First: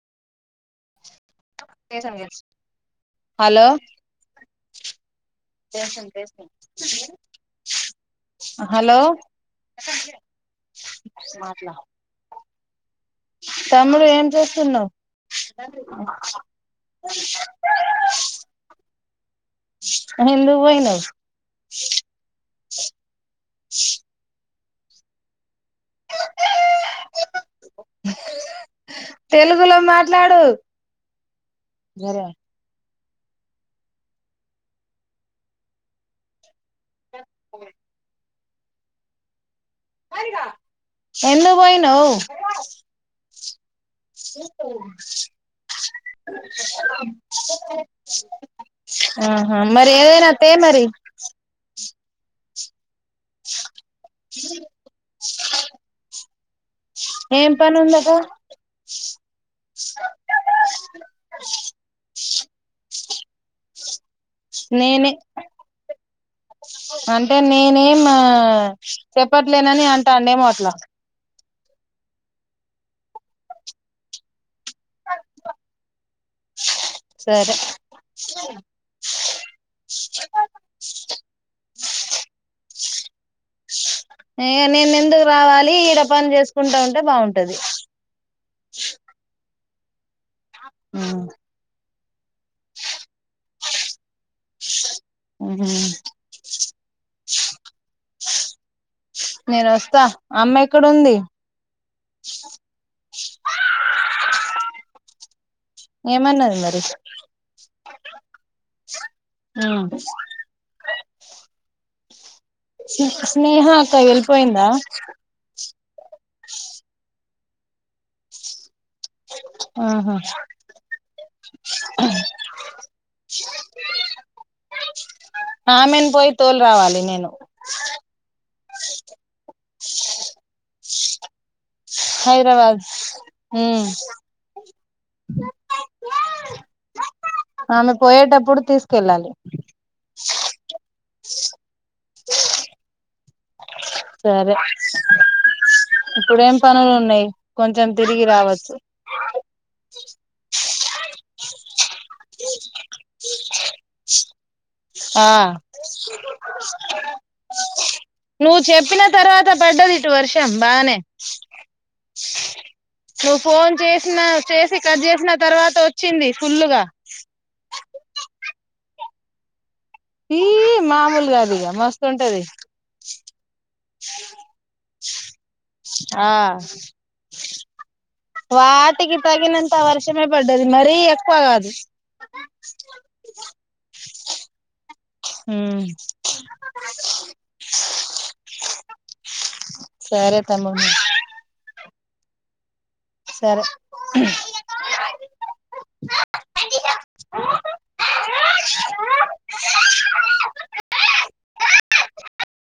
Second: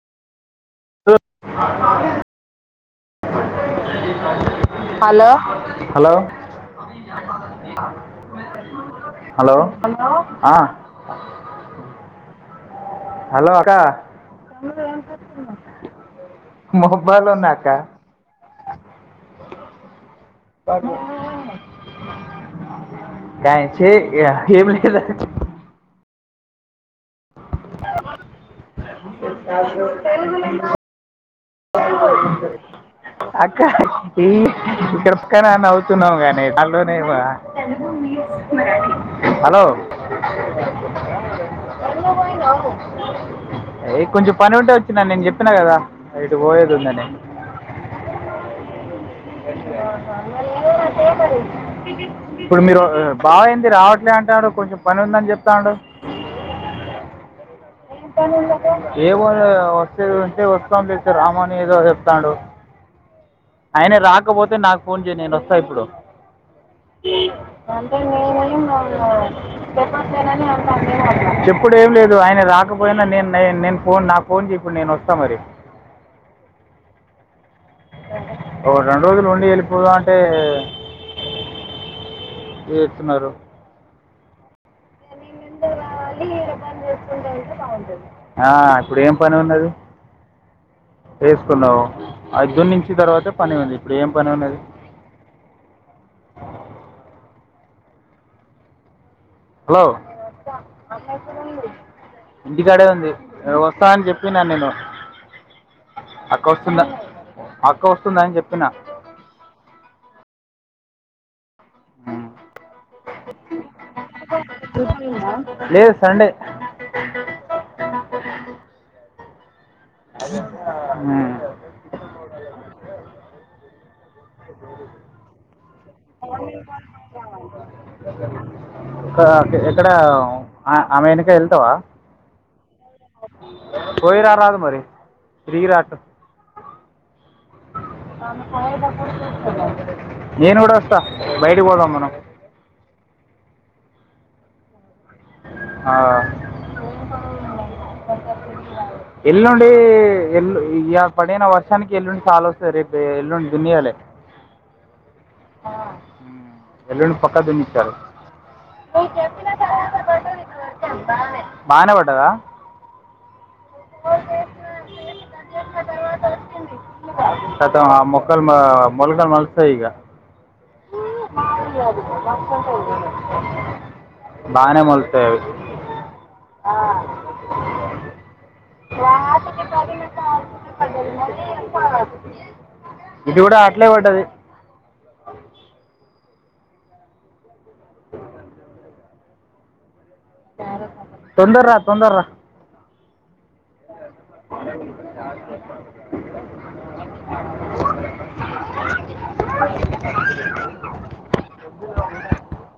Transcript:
Hello hello hello hello hello ఆ hello అక్క తమ్ముడు ఏం చేస్తున్నావ్ మొబైల్లో ఉన్న అక్క కానీ ఎందుకు పోయినావ్ [unintelligible] కష తెలుగులో మాట్లాడు అక్క ఈ కృపకనా అవుతున్నావు కాగానే హలో ఎందుకు పోయనావు అ కొంచెం పని ఉంటే వచ్చినని నేను చెప్పినా కదా ఇటు పోయేది ఉందని ఆహా మరి ఏదైనా తే మరి ఇప్పుడు మీరు బావైంది రావట్లే అంటాడు కొంచెం పని ఉందని చెప్తాడు ఏం పని ఉం [unintelligible] ఏమో వస్తేది ఉంటే వస్తాం లేదు రామని ఏదో చెప్తాడు ఆయన రాకపోతే నాకు ఫోన్ నేనే [unintelligible] నేను వస్తా ఇప్పుడు అంటే నేనేం చెప్పట్లేనని అంటాండేమో అట్లా [unintelligible] చెప్పుడు ఏం లేదు ఆయన రాకపోయినా నేను నేను ఫోన్ నా ఫోన్ చెప్పుడు నేను వస్తా మరి సరే ఒ రెండు రోజులు ఉండి వెళ్ళిపోదా అంటే [unintelligible] నేను ఎందుకు నేను ముందు రావలి ఈడ రావాలి పని చేసుకుంటా పని ఉంటే చేసుకుంటూ ఉంటే బాగుంటది బాగుంటుంది ఆ ఇప్పుడు ఏం పని ఉన్నది ఉ న్నావు ఐదు నుంచి తర్వాతే పని ఉంది ఇప్పుడు ఏం పని ఉన్నది ఉహు నేను హలో వస్తా అమ్మ ఎక్కడుంది [unintelligible] ఉంది వస్తా అని చెప్పిన నేను అక్క ఏమన్నది మరి వస్తుంద అక్క వస్తుందని చెప్పినా అ ఉమ్. [unintelligible] స్నేహ అక్క ఎల్పోయిందా లేదు సండే ఆహా ఉమ్. అ ఆమెను పోయి తోలు రావాలి నేను ఎక్కడ ఆమె వెనక వెళ్తావ హైదరాబాద్ ఉమ్ పోయిరారదు మరి [unintelligible] ఆమె పోయేటప్పుడు తీసుకెళ్ళాలి నేను కూడ వస్త బయటకి పోదం మనం సరే ఇప్పుడేం పనులు ఉన్నాయి కొంచెం తిరిగి రావచ్చు ఎల్లుండి ఎల్లు పడిన వర్షానికి ఎల్లుండి చాల వస్తుంది రేపు ఎల్లుండి దునియాలే ఆ ఎల్లుండి పక్కా దున్నిచ్చారు నువ్వు చెప్పిన తర్వాత పడ్డది ఇటు వర్ ర్షం బానే వాన పడ్డాద నువ్వు ఫోన్ చేసిన చేసిన చేసి కట్ చేసిన తర్వాత వచ్చింది ఫుల్లుగ మొక్కల్ మ మొల్గలు మొలుస్తాయి ఇగా ఈ మామూలు గాదు ఇక మస్తుంటది బానే మొలుస్తాయి అవి ఆ ఆ. వాటికి తగినంత పడిన వర్షమే పడ్డది కాలుకి మరీ ఎక్కువ మళ్ళీ కాదు ఎక్కువ ఇది కూడా అట్లే పడ్డది హామ్ అ సరే తమ్మడు తొందర రా తొందర రా సరే మరి సరే